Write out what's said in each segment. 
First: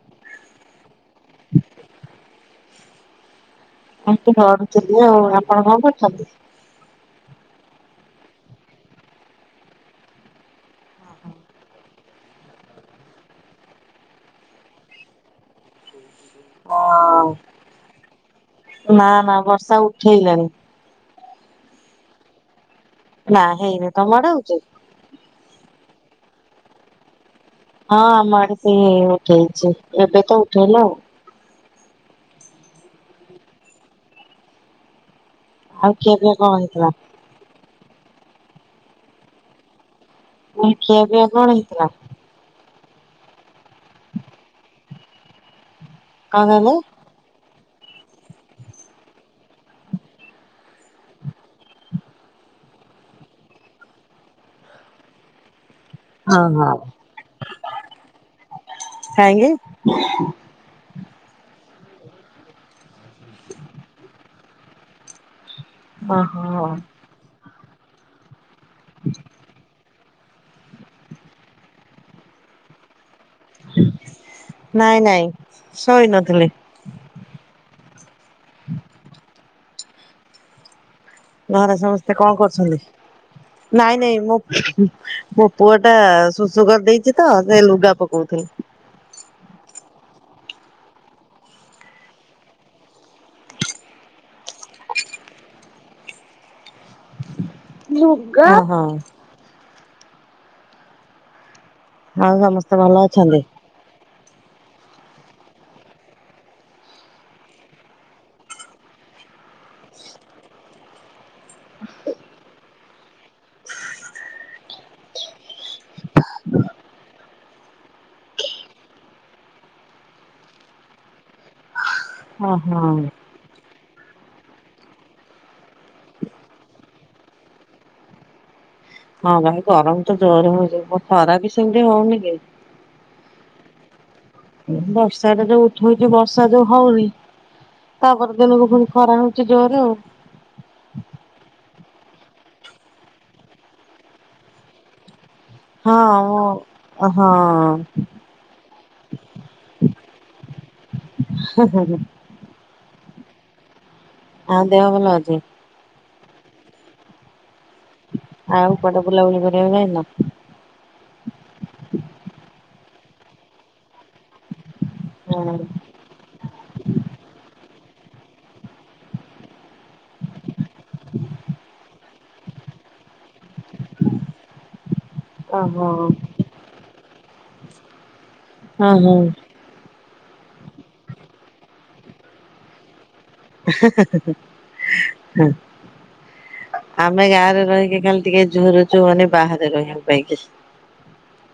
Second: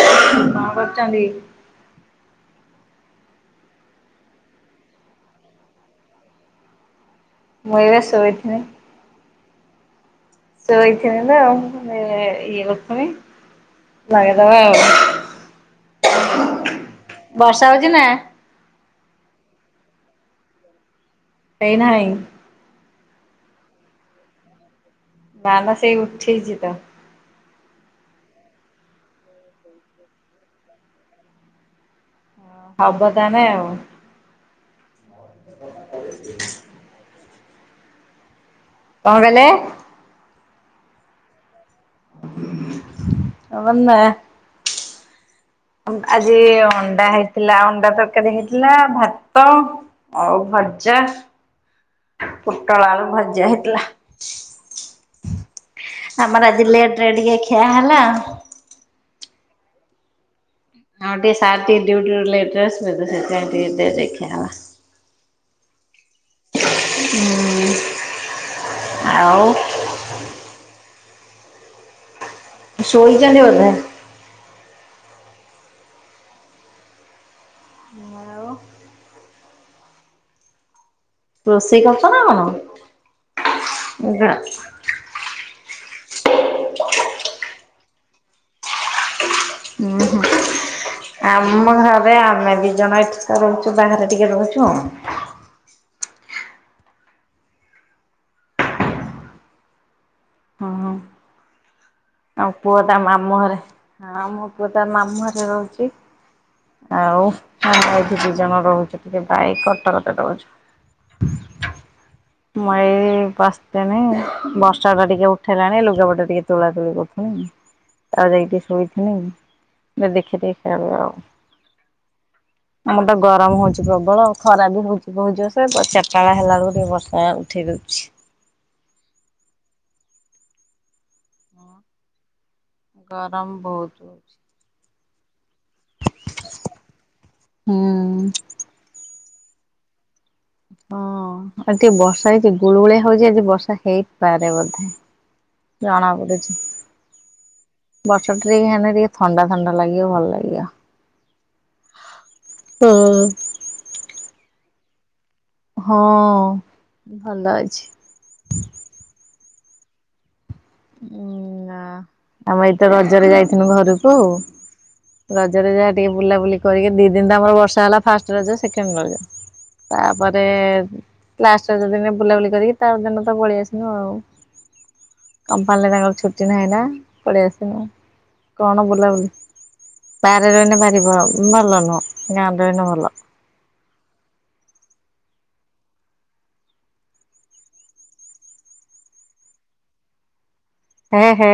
କଣ କରୁଚନ୍ତି? ଭାତ ବାଢୁଥିଲି ଆଉ ଆପଣ କଣ କରୁଛନ୍ତି? ମୁଁ ଏବେ ଶୋଇଥିନି। ଶୋଇଥିନି ତ ଆଉ [unintelligible] ଇଏ କରୁଥିମି। ଲଗେଇ ଦବା ଆଉ। ବର୍ଷା ହୋଉଚି ନା? ନା ନା ବର୍ଷା ଉଠେଇଲାଣି। ଏଇନା ହେଇନି। ନା ହେଇନି ତମ ଆଡେ ହୋଉଚି? ନା ନା ସେଇ ଉଠେଇଚି ତ। ହଁ ଆମ ଆଡେ ସେଇ ଉଠେଇଚି ଏବେ ତ ଉଠେଇଲା ଆଉ। ହବ ତାହେନେ ଆଉ। ଆଉ ଖିଆପିଆ କଣ ହେଇଥିଲା? କଣ କହିଲେ? ଆଉ ଖିଆପିଆ କଣ ହେଇଥିଲା? ଆମରନା [unintelligible] ଆଜି କଣ କହିଲେ? ଅଣ୍ଡା ହେଇଥିଲା। ଅଣ୍ଡା ତରକାରୀ ହେଇଥିଲା ଭାତ ଆଉ ଭଜା। ପୁଟଳ ଆଲୁ ଭଜା ହେଇଥିଲା। ହଁ ଆମର ଆଜି ହଁ ଲେଟ୍ ରେ ଟିକେ ଖିଆ ହେଲା। ହ ହଁ ଟିକେ ସାର ଟିକେ ଡ୍ୟୁଟିରୁ ଲେଟ୍ ରେ ଆସିଲେତ ସେଥିପାଇଁ ଟିକେ ଡେରିରେ ଖିଆ ହେଲା। ଓ ହୋ। ଆଉ ଶୋଇ ନାଇଁ ନାଇଁ ଶୋଇ ନଥିଲି। ଘରେ ସମସ୍ତେ କଣ କରୁଛନ୍ତି? ନାଇଁ ନାଇଁ ମୋ ମୋ ପୁଅଟା ଶୁଶୁ କରି ଦେଇେଛି ତ ସେ ଲୁଗା ପକ କଉଥିଲି। ଘ ଆମ ଘରେ ଆମେ ଦି ଜଣ ଏଠିକା ରହୁଛୁ ବାହାରେ ଟିକେ ରହୁଛୁ। ଲୁଗା ହ ହ ହଁ ହଁ। ଆଉ ସମସ୍ତେ ପୁଅ ଭଲ ତା ମାମୁଁ ଅଛନ୍ତି? ହରେ ହଁ ମୋ ପୁଅ ତା ମାମୁଁ ହରେ ରହୁଛି। ଆଉ ଭାଇଠି ଦି ଜଣ ରହୁଛୁ ଟିକେ ଭାଇ କଟକରେ ରହୁଛୁ। ମଇ ପସିଥିଣି ବର୍ଷାଟା ଟିକେ ଉଠେଇଲାଣି ଲୁଗାପଟା ଟିକେ ତୋଳା ତୋଳି କରୁଥିନି। ତା ଯାଇିକି ଟିକେ ଶୋଇଥିଲି ଦେଖି [unintelligible] ଆଉ। ଓହୋ ଆମର ତ ଗରମ ହଉଛି ପ୍ରବଳ ଖରା ବି ହଉଛି ବହୁ ଜୋରସେ ସେ ଚାରିଟାଳ ହେଲା ବଳକୁ ଟିକେ ବର୍ଷ ହ ଉଠାଇ ଦେଉଛି। ହଁ ଭାଇ ଗରମ ତ ଜୋର ହଉଛି ଖରା ବି ସେମତି ହଉନି କି? ଗରମ ବହୁତ ଅଉଛି। ବର୍ଷାଟା ଯୋଉ ଉଠଉଛି ବର୍ଷା ଯୋଉ ହଉନି ତାପର ଦିନକୁ ପୁଣି ଖରା ହଉ ଜୋରରେ। ଆ ଟିକେ ବର୍ଷା ହେଇଛି ଗୁଳୁଗୁଳି ହଉଛି ଆଜି ବର୍ଷା ହେଇପାରେ ବୋଧେ। ହଁ ମୋ ହଁ। ବର୍ଷାଟା ଟିକେ ହେନେ ଟିକେ ଥଣ୍ଡା ଥଣ୍ଡା ଲାଗିବ, ଭଲ ଲାଗିବ। ମୁଁ ହଁ ହଁ। ହଁ ଦେହ ଭଲ ଅଛି? ହଁ ଭଲ ଅଛି। ଆଉ କଟେ ବୁଲାବୁଲି କରିବାକୁ ଯାଇନ? ଉଁ ଆମେ ଏଇତ ରଜରେ ଯାଇଥିଲୁ ଘରକୁ ଆଉ। ରଜରେ ଯାହା ଟିକେ ବୁଲାବୁଲି କରିକି ଦି ଦିନ ତ ଆମର ବର୍ଷା ହେଲା ଫାଷ୍ଟ ରଜ ସେକେଣ୍ଡ ରଜ। ତାପରେ ଲାଷ୍ଟ ରଜଦିନ ବୁଲାବୁଲି କରିକି ତା ଦିନ ତ ପଳେଇଆସିନୁ ଆଉ। ହ ଓହୋ କମ୍ପାନୀରେ ତାଙ୍କର ଛୁଟି ନାହିଁନା ପଳେଇଆସିନୁ କଣ ହଁ ହଁ ବୁଲାବୁଲି। ବାଆରେ ରହିନେ ଭାରି ଭ ଭଲନୁହଁ ଗାଁରେ ରହିନେ ଭଲ। ହଁ। ଆମେ ଗାଁରେ ରହିକି ଖାଲି ଟିକେ ଝୁରୁଛୁ ମାନେ ବାହାରେ ରହିବା ପାଇଁ କି। ହେ ହେ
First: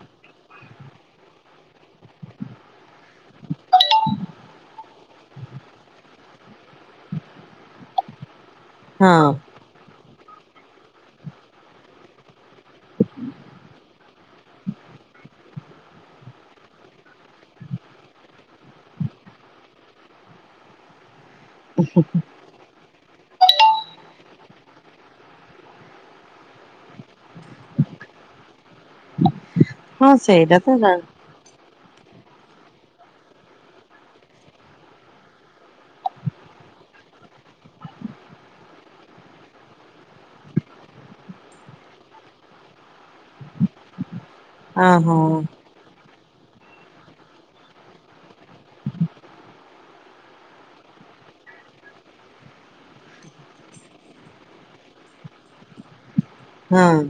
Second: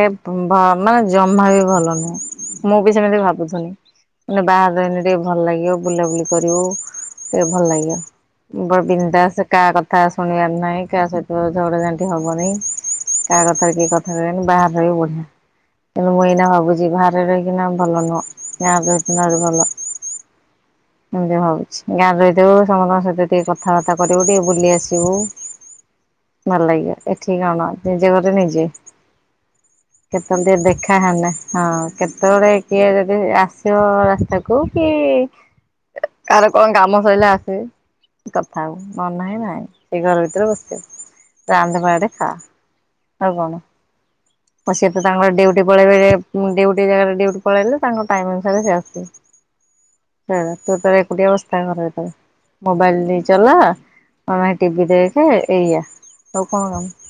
ମାନେ ଜମା ବି ଭଲ ନୁହେଁ ମୁଁ ବି ସେମିତି ଭାବୁଛି। ମାନେ ବାହାରେ ରହିନେ ଟିକେ ଭଲ ଲାଗିବ ବୁଲାବୁଲି କରିବ ଏ ଭଲ ଲାଗିବ। ବଡ ହଁ ବିନ୍ଦାସ କାହା କଥା ଶୁଣିବାର ନାହିଁ କାହା ସହିତ ଝଗଡାଝାଟି ହବନି। କାହା କଥାରେ କିଏ କଥା କହନି ବାହାର ରହିବ ବଢିଆ। କିନ୍ତୁ ମୁଁ ଏଇନା ଭାବୁଛି ବାହାରେ ରହିକିନା ଭଲ ନୁହଁ ଗାଁରେ ରହିଥିନେ ଆହୁରି ଭଲ। ଏମିତି ଭାବୁଛି ଗାଁରେ ରହିଥିବ ସମସ୍ତଙ୍କ ସହିତ ଟିକିେ କଥାବାର୍ତ୍ତା କରିବୁ, ଟିକେ ବୁଲି ଆସିବୁ, ଭଲ ଲାଗିବ, ଏଠିକି କଣ ନିଜେ ଘରେ ନିଜେ। ହଁ କେତେବେଳେ ଟିକେ ସେଇଟା ତ ହଁ ଦେଖା ହେନ୍ତା ହଁ କେ ସେତେବେଳେ କିଏ ଯଦି ଆସିବ ରାସ୍ତାକୁ କି କାର କଣ ଗାମ ସଇଲେ ଆସ କଥାହବ ନହନେ ନାହିଁ ସେ ଘର ଭିତରେ ବସି ରାନ୍ଧବାଡେ ଖା। ହଉ କଣ। ଓ ସ ତ ହଁ ତାଙ୍କର ଡ୍ୟୁଟି ପକେଇବେ। ଡିଉଟି ଜାଗାରେ ଡିଉଟି ପଳେଇଲେ ତାଙ୍କ ଟାଇମ ଅନୁସାରେ ସେ ଆସିବ। ସେ ତୁ ତ ଏକୁଟିଆ ବସିଥା ଘର ଭିତରେ। ମୋବାଇଲ ନେଇ ଚଲା ନହେଲେ ନାହିଁ ଟିଭିି ଦେଖେ ଏଇଆ। ଆଉ କଣ କାମ ହଁ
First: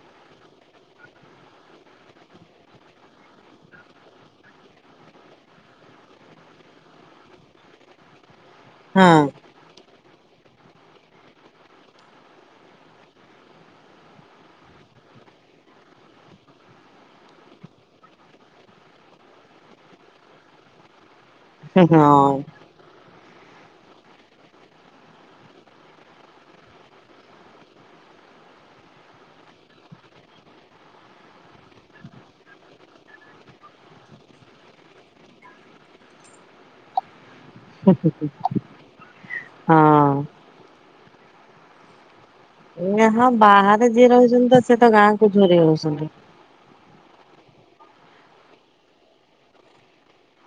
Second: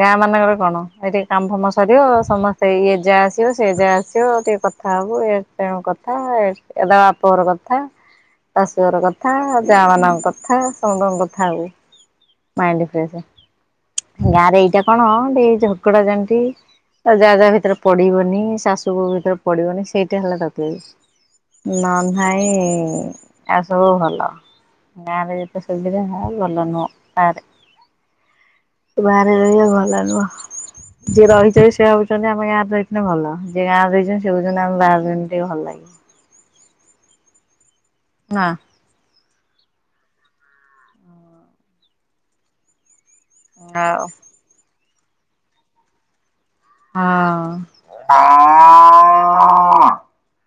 ଗାଁ ମାନଙ୍କର କଣ ଏ ଟିକେ କାମ ଫାମ ସରିବ ସମସ୍ତେ ଇଏ ଯାହା ଆସିବ ସେ ଯା ଆସିବ ଟିକେ କଥା ହବୁ ଏଣୁ କଥା ଏଦ ବାପଘର କଥା ଶାଶୁଘର ହଁ କଥା ଜା ମାନଙ୍କ କଥା ସମୁସ୍ତଙ୍କ କଥା ହଉ। ମାଇନଡ୍ ଫ୍ରେଶ ଗାଁରେ ଏଇଟା କଣ ଟି ଝଗଡାଝାଣ୍ଟି ଆଉ ଯାହା ଯାହା ଭିତରେ ପଡିବନି ଶାଶୁ କ ଭିତରେ ପଡିବନି ସେଇଟା ହେଲା ତାକୁ ହଁ ନହେଲେ ହଁ ନାଇ ଆଉ ସବୁ ଭଲ ଗାଁରେ ଯେତେ ସୁବିଧା ହ ଭଲ ନୁହଁ ଗାଁରେ ବାହାରେ ରହିବା ଭଲ ନୁହ। ଯିଏ ରହିଛନ୍ତି ସେ ଭାବୁଛନ୍ତି ଆମ ଗାଁରେ ରହିଥିଲେ ଭଲ ଯିଏ ଗାଁରେ ରହିଛନ୍ତି ସେ ଭାବୁଛନ୍ତି ଆମେ ବାହାରେ ରହିଲେ ଟିକେ ଭଲ ଲାଗେ। ହ ହଁ। ଏ ହଁ ବାହାରେ ଯିଏ ରହୁଛନ୍ତି ତ ସିଏତ ଗାଁକୁ ଝୁରି ହୋଉଛନ୍ତି। ହଁ।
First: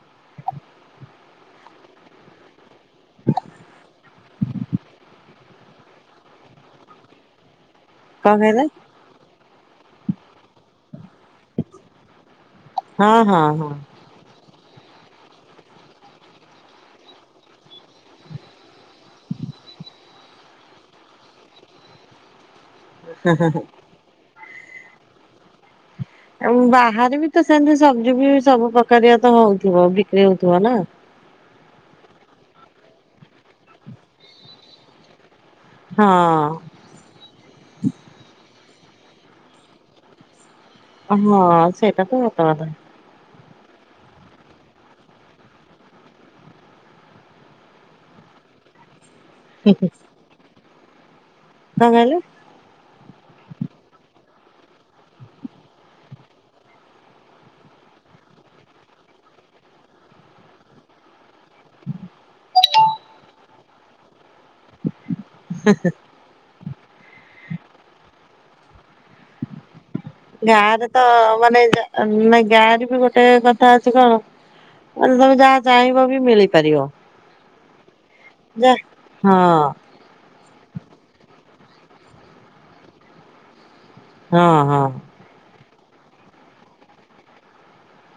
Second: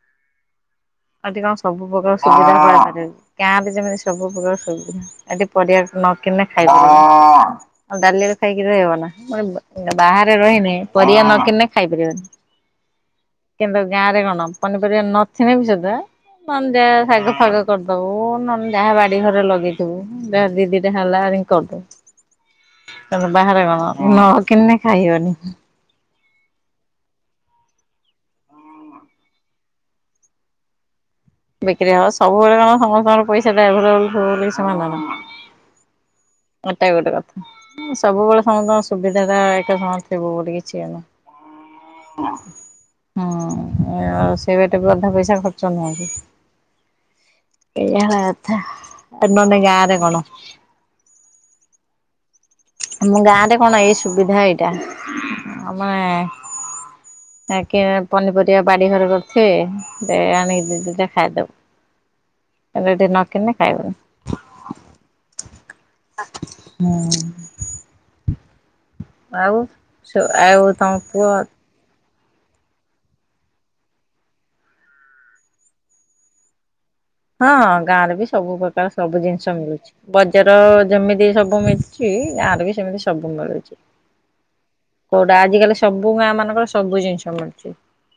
ଏଠି କଣ ସବୁ ପ୍ରକାର ସୁବିଧା [unintelligible] ଗାଁରେ ଯେମିତି ସବୁ ପ୍ରକାର ଶୁବିଧା ନ୍ କିଣିଲେ ଖାଇପାରିବନି ଆଉ କଣ ଡାଲିରେ କହିଲେ ଖାଇକି ରହିବ ନା ବାହାରେ ରହିନେ ପରିବା ନ କିଣିନେ ଖାଇପାରିବନି। ହଁ ହଁ ହଁ। କିନ୍ତୁ ଗାଁ ରେ କଣ ପନିପରିବା ନଥିଲେ ବି ସୁଧା ନହେ ଯାହା ଶାଗ ଫାଗ କରିଦବୁ ନହେଲେ ଯାହା ବାଡି ଘରେ ଲଗେଇଥିବୁ ଯାହା ଦିଦିଟା ହେଲା କରିଦୋବୁ ବାହାରେ କଣ ନ କିଣିନେ ଖାଇ ହବନି। ଆଉ ବାହାରେ ବି ତ ସେମିତି ସବଜି ବି ସବୁ ପ୍ରକାରିଆ ତ ହଉଥିବ ବିକ୍ରି ହଉଥିବ ନା କ୍ରି ହବ ସବୁବେଳେ କଣ ସମସ୍ତଙ୍କର ପଇସା ଟା ଅଭେଲେବୁଲ ଥିବ ବୋଲି କିଛି ମାନେ ନା। ହଁ। ଏଟା ବି ଗୋଟେ କଥା। ସବୁବେଳେ ସମସ୍ତଙ୍କ ସୁବିଧା ଟା ଏକା ସାଙ୍ଗରେ ଥିବ ବୋଲି କି ଛି ସେଇଟା ତ ସତ ହଁ। କଥା କଣ ଉ ସେ ବାଟେ ବି ଅଧା ପଇସା ଖର୍ଚ୍ଚ ନୁହଁ କି? ଏଇଆ ହେଲା କଥା ଆଉ ନହେନେ ଗାଁରେ କଣ କଣ କହିଲୁ? ଆମ ଗାଁ ରେ କଣ ଏଇ ସୁବିଧା ଏଇଟା ଆମେ କି ପନିପରିବା ବାଡି ଘର କରିଥିବେ ଆଣିକି ଦିଦିଟା ଖାଇଦବ। ଏଠି ନକିଣିଲେ ଖାଇବନି। ହିଁ, ହିଁ। ହଁ। ଆଉ। ଗାଁ ରେ ତ ମାନେ ନାଇ ଗାଁରେ ବି ଗୋଟେ କଥା ଅଛି କଣ? ନାଁ ତମେ ଯାହା ଚାହିଁବ ବି ମିଳିପାରିବ। ହଁ ଗାଁ ରେ ବି ସବୁ ଯା ପ୍ରକାର ସବୁ ହଁ ଜିନିଷ ମିଳୁଛି ବଜାର ଯେମିତି ସବୁ ମିଶୁଛି ଗାଁରେ ବି ସେମିତି ସବୁ ମିଳୁଛି। ହଁ ହଁ। ସବୁ ଗାଁ ମାନଙ୍କର ସବୁ ଜିନିଷ ମିଳୁଛି।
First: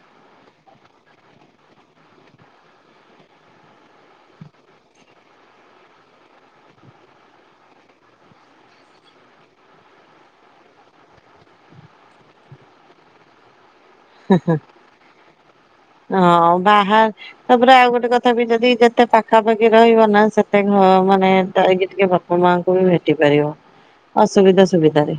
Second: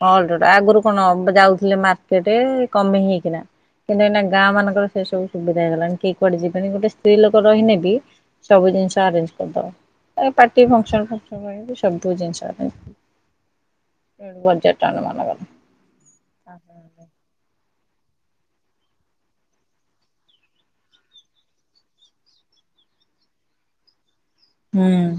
ହ ଆଗରୁ କଣ ଯାଉଥିଲେ ମାର୍କେଟରେ କମେଇ ହେଇକିନା କିନ୍ତୁ ଏଇନା ଗାଁ ମାନଙ୍କର ସେ ସବୁ ସୁବିଧା ହେଇଗଲାଣି କେହି କୁଆଡେ ଯିବେନି ଗୋଟ ସ୍ତ୍ରୀ ଲୋକ ରହିଁନେ ବି ସବୁ ଜିନି ସ ଆରେନଜ କରିଦେବ ପାର୍ଟି ଫକ୍ସନ ଖର୍ଚ୍ଚ ପାଇଁ ସବୁ ଜିନିଷ ହଁ ବାହାର ସ ପୁରା ଆଉ ଗୋଟେ କଥା ବି ଯଦି ଯେତେ ପାଖାପାଖି ରହିବ ନା ସେତେ ଘ ମାନେ ଯାଇକି ଟିକେ ବାପ ମାଆ ଙ୍କୁ ବି ଭେଟି ପାରିବ ଅସୁବିଧା ସୁବିଧାରେ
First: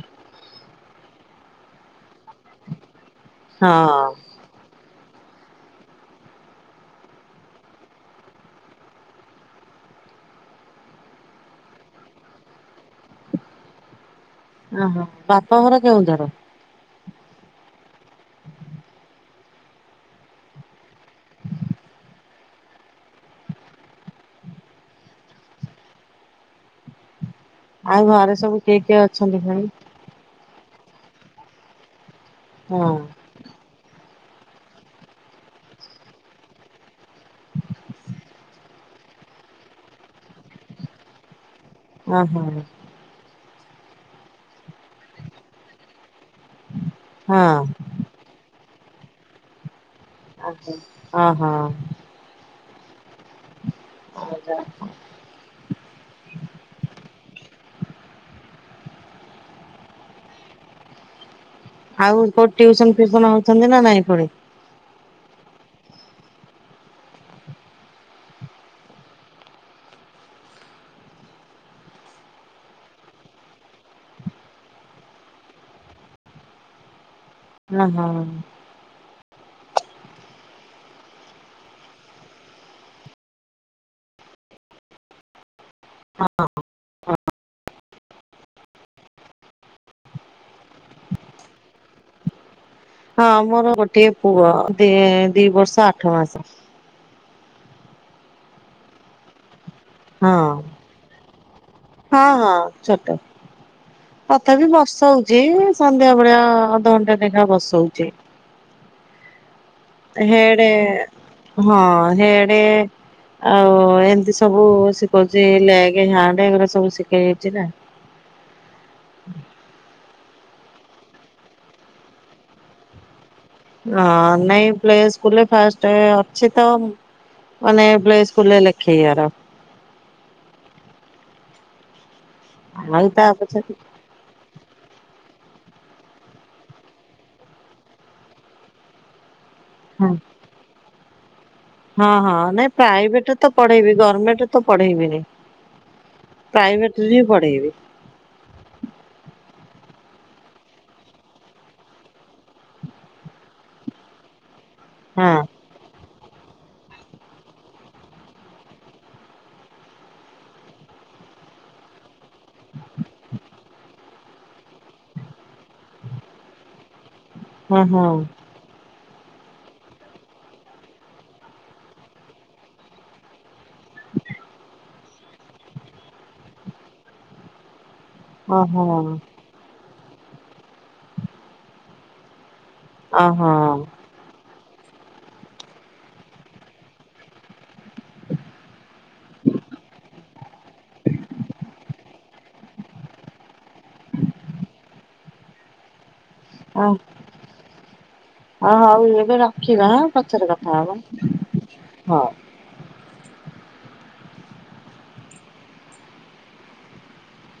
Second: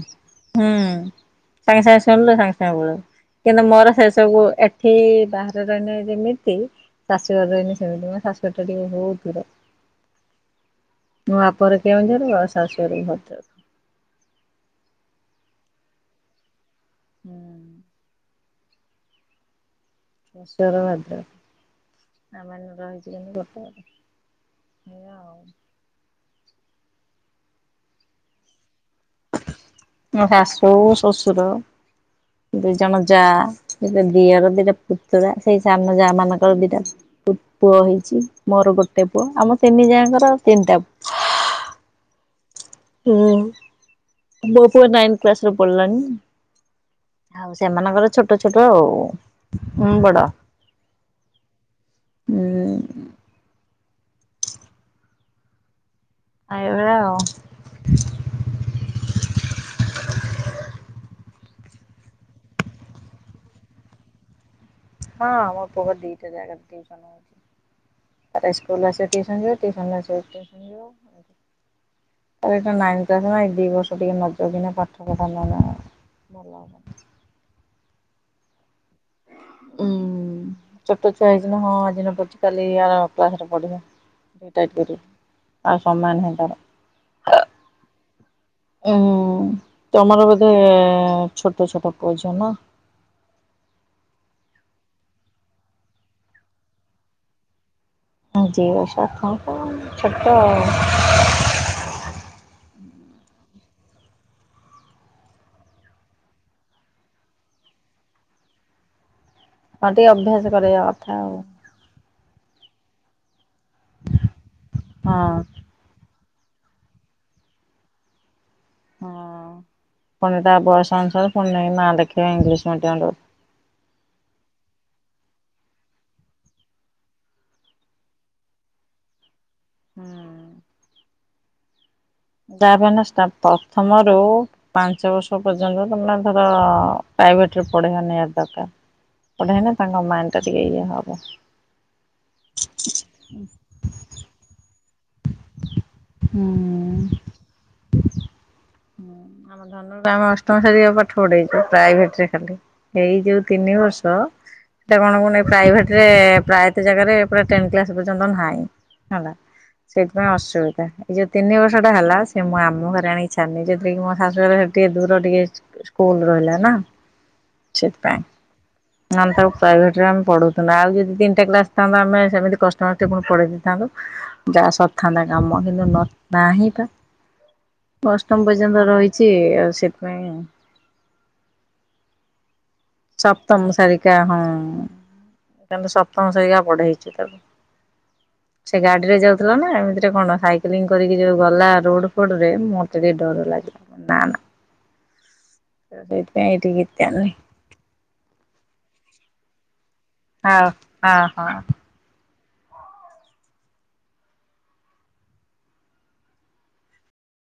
ସାଙ୍ଗେ ସାଙ୍ଗେ ଶୁଣିଲୁ ସାଙ୍ଗେ ସାଙ୍ଗେ ପଳେଇଲୁ କିନ୍ତୁ ମୋର ସେ ହଁ। ସବୁ ଏଠି ବାହାରେ ରହିଁନେ ଯେମିତି ଶାଶୁଘରେ ରହିଁନେ ସେମିତି। ମୋ ଶାଶୁଘର ଟା ଟିକେ ବହୁତ ଦୂର। ମୋ ବାପଘର କେଉଁଝର ଶାଶୁଘର ଭଦ୍ରକ ଓହୋ ବାପ ଘର କେଉଁଝର, ହୁଁ, [inaudible] ହସର ଭାତ [unintelligible] ଆମେମାନେ ରହିଛୁ ଆଉ ଘରେ ସବୁ କିଏ କିଏ ଅଛନ୍ତି ଭାଇ? ଶାଶୁ ଶଶୁର ଦି ହଁ ଜଣ ଯା, ଦିଟା ଦିଅର ଦିଟା ପୁତୁରା ସେଇ ସାନ ଯା ମାନଙ୍କର ଦିଟା ପୁ ପୁଅ ହେଇଛି ମୋର ଗୋଟେ ଅ ଆମ ତିନି ଯା ଙ୍କର ତିନିଟା ପୁଅ। ହଁ ହଁ, ହୁଁ ମୋ ପୁଅ ନାଇନ୍ କ୍ଲାସରେ ପଢିଲାନି, ଆଉ ହଁ ସେମାନଙ୍କର ଛୋଟ ଛୋଟ ଆଉ ହଁ, ହଁ, ହଁ, ଆଜା ଏଇଭଳିଆ ଆଉ। ଆଉ କୋଉଠି ଟିଉସନ ଫିଉସନ ହଉଛନ୍ତି ନା ନାଇଁ ପୁଣି? ହଁ ମୋ ପୁଅପା ଦିଇଟା ଜାଗାରେ ଟିଉସନ ହଉଛି। ତାର ତ ସ୍କୁଲରୁ ଆସିବ ଟିଉସନ୍ ଯିବ, ଟିଉସନରୁ ଆସିବ ସ୍କୁଲ୍ ଯିବ ତାର ଏଇଟା ନାଇନ୍ କ୍ଲାସ ନା ଏଇ ଦି ବର୍ଷ ଟିକେ ନ ଜଗିଲେ, ପାଠ କଥା ନୁହେଁ ଭଲ ହେଲା। ନାଇ ହୁଁ। ଉଁ। ଛୋଟ ଛୁଆ ହେଇଛିନି ହଁ ଆଜି ନ ପଢିଚି କାଲି ଆର କ୍ଲାସ ରେ ପଢ଼ିବ କାଇଁ ଟାଇଟ କରିବି। ଆଉ ସମୟ ନାହିଁ ତାର। ହଁ। ଉଁ ତମର ବୋଧେ ଛୋଟ ଛୋଟ ପୁଅ ଝିଅ ନା। ହଁ ମୋର ଗୋଟଏ ପୁଅ ଦି ଦି ବର୍ଷ ଆଠ ମାସ। ହୁଁ ଦି ବର୍ଷ ଛୁଆ ତ ଛୋଟ ହଁ ଆଉ। ହଁ ହଁ ଛୋଟ। ତଥାପି ବର୍ଷା ହଉଚି ସନ୍ଧ୍ୟା ବେଳେଆ ଅଧଘଣ୍ଟା ଲେଖା ବର୍ଷ ହଉଚି। ହେଡେ ହଁ ହେଡେ ଆଉ ଏମତି ସବୁ ସେ କହୁଚି ଲେଗ ହା ଏଗୁଡା ସବୁ ଶିଖେଇ ଯାଇଛି ନା। ହଁ ତମେ ତା ବୟସ ଆଣିଥିବ ପୁଣି ନା ଲେଖେଇବ ଇଂଲିଶ ମିଡିୟମ୍ ରେ ହଁ ନାଇଁ ପ୍ଲେ ସ୍କୁଲ ରେ ଫାଷ୍ଟ ଅଛି ତ। ଅନେ ପ୍ଲେ ସ୍କୁଲେ ଲେଖେ ଆର ହୁଁ। ଯାହା ପାଇଁ ଆଉ ତା ନ ପଛରେ ପ୍ରଥମରୁ ପାଞ୍ଚ ବର୍ଷ ପ ତମେ [unintelligible] ଧର ପ୍ରାଇଭେଟରେ ପଢେଇବା ନିଆତି ଦରକାର ପଢେ ନାଁ ତାଙ୍କ ମାଇଣ୍ଡଟା ଟିକେ ୟେ ହେବ। ହଁ ହଁ, ନାଇଁ ପ୍ରାଇଭେଟ ତ ପଢେଇବି, ଗଭର୍ଣ୍ଣମେଣ୍ଟ ତ ପଢେଇବିନି। ପ୍ରାଇଭେଟରେଁ ହିଁ ପଢେଇବି। ଆମ ଧନଟା ଆମେ ଅଷ୍ଟମ ସାରିବା ପାଠ ପଢେଇଛୁ, ପ୍ରାଇଭେଟ ରେ ଖାଲି, ଏଇ ଯୋଉ ତିନି ବର୍ଷ ସେଇଟା କଣ ହଁ ମାନେ ପ୍ରାଇଭେଟରେ ରେ ପ୍ରାୟତ ଜାଗାରେ ପୁରା ଟେନ୍ତ୍ କ୍ଲାସ୍ ପଯ୍ୟନ୍ତ ନାଁଇଁ ହେଲା। ସେଥିପାଇଁ ଅସୁବିଧା, ଏଇ ଯୋଉ ତିନି ବର୍ଷ ହେଲା, ସେ ମୁଁ ଆମ ଘରେ ଆଣି ଛାଡି ଦେଇଛନ୍ତି, ଯୋଉ ଥିରେ କି ମୋ ଶାଶୁ ଘରେ ସେଠି ଦୂର ଟିକେ ସ୍କୁଲ ରହିଲା ନା। ହୁଁ ହୁଁ। ନହେଲେ ତାକୁ ପ୍ରାଇଭେଟରେ ଆମେ ପଢଉଥିନୁ, ଆଉ ଯଦି ତିନଟା କ୍ଲାସ ଥାନ୍ତା, ଆମେ ସେମିତି କଷ୍ଟମଷ୍ଟେ ପଢ଼େଇ ଯାହା ସରଥାନ୍ତା କାମ କିନ୍ତୁ ନ ନାହିଁ ତ। ଅଷ୍ଟମ ପର୍ଯ୍ୟନ୍ତ ଓହୋ ରହିଛି ଆଉ ସେଥିପାଇଁ ସପ୍ତମ ଓହୋ ସାରିକା ହଁ ତାଙ୍କ ସପ୍ତମ ସାରିକା ବଢ ହେଇଚି ତାକୁ ସେ ଗାଡି ରେ ଯାଉଥିଲା ନା ଏମିତିରେ କଣ ସାଇକେଲିଂ କରିକି ଯୋଉ ଗଲା ରୋଡ୍ ଡରେ ମତେ ଟିକେ ଡର ଲାଗିଲା ନା ନା [unintelligible] ତ ଏଇଠି ଗୀତା ଆନି। ହଁ ହଉ ଏବେ ରଖିବା ଆଁ ପଛରେ କଥା ହବା ହଉ।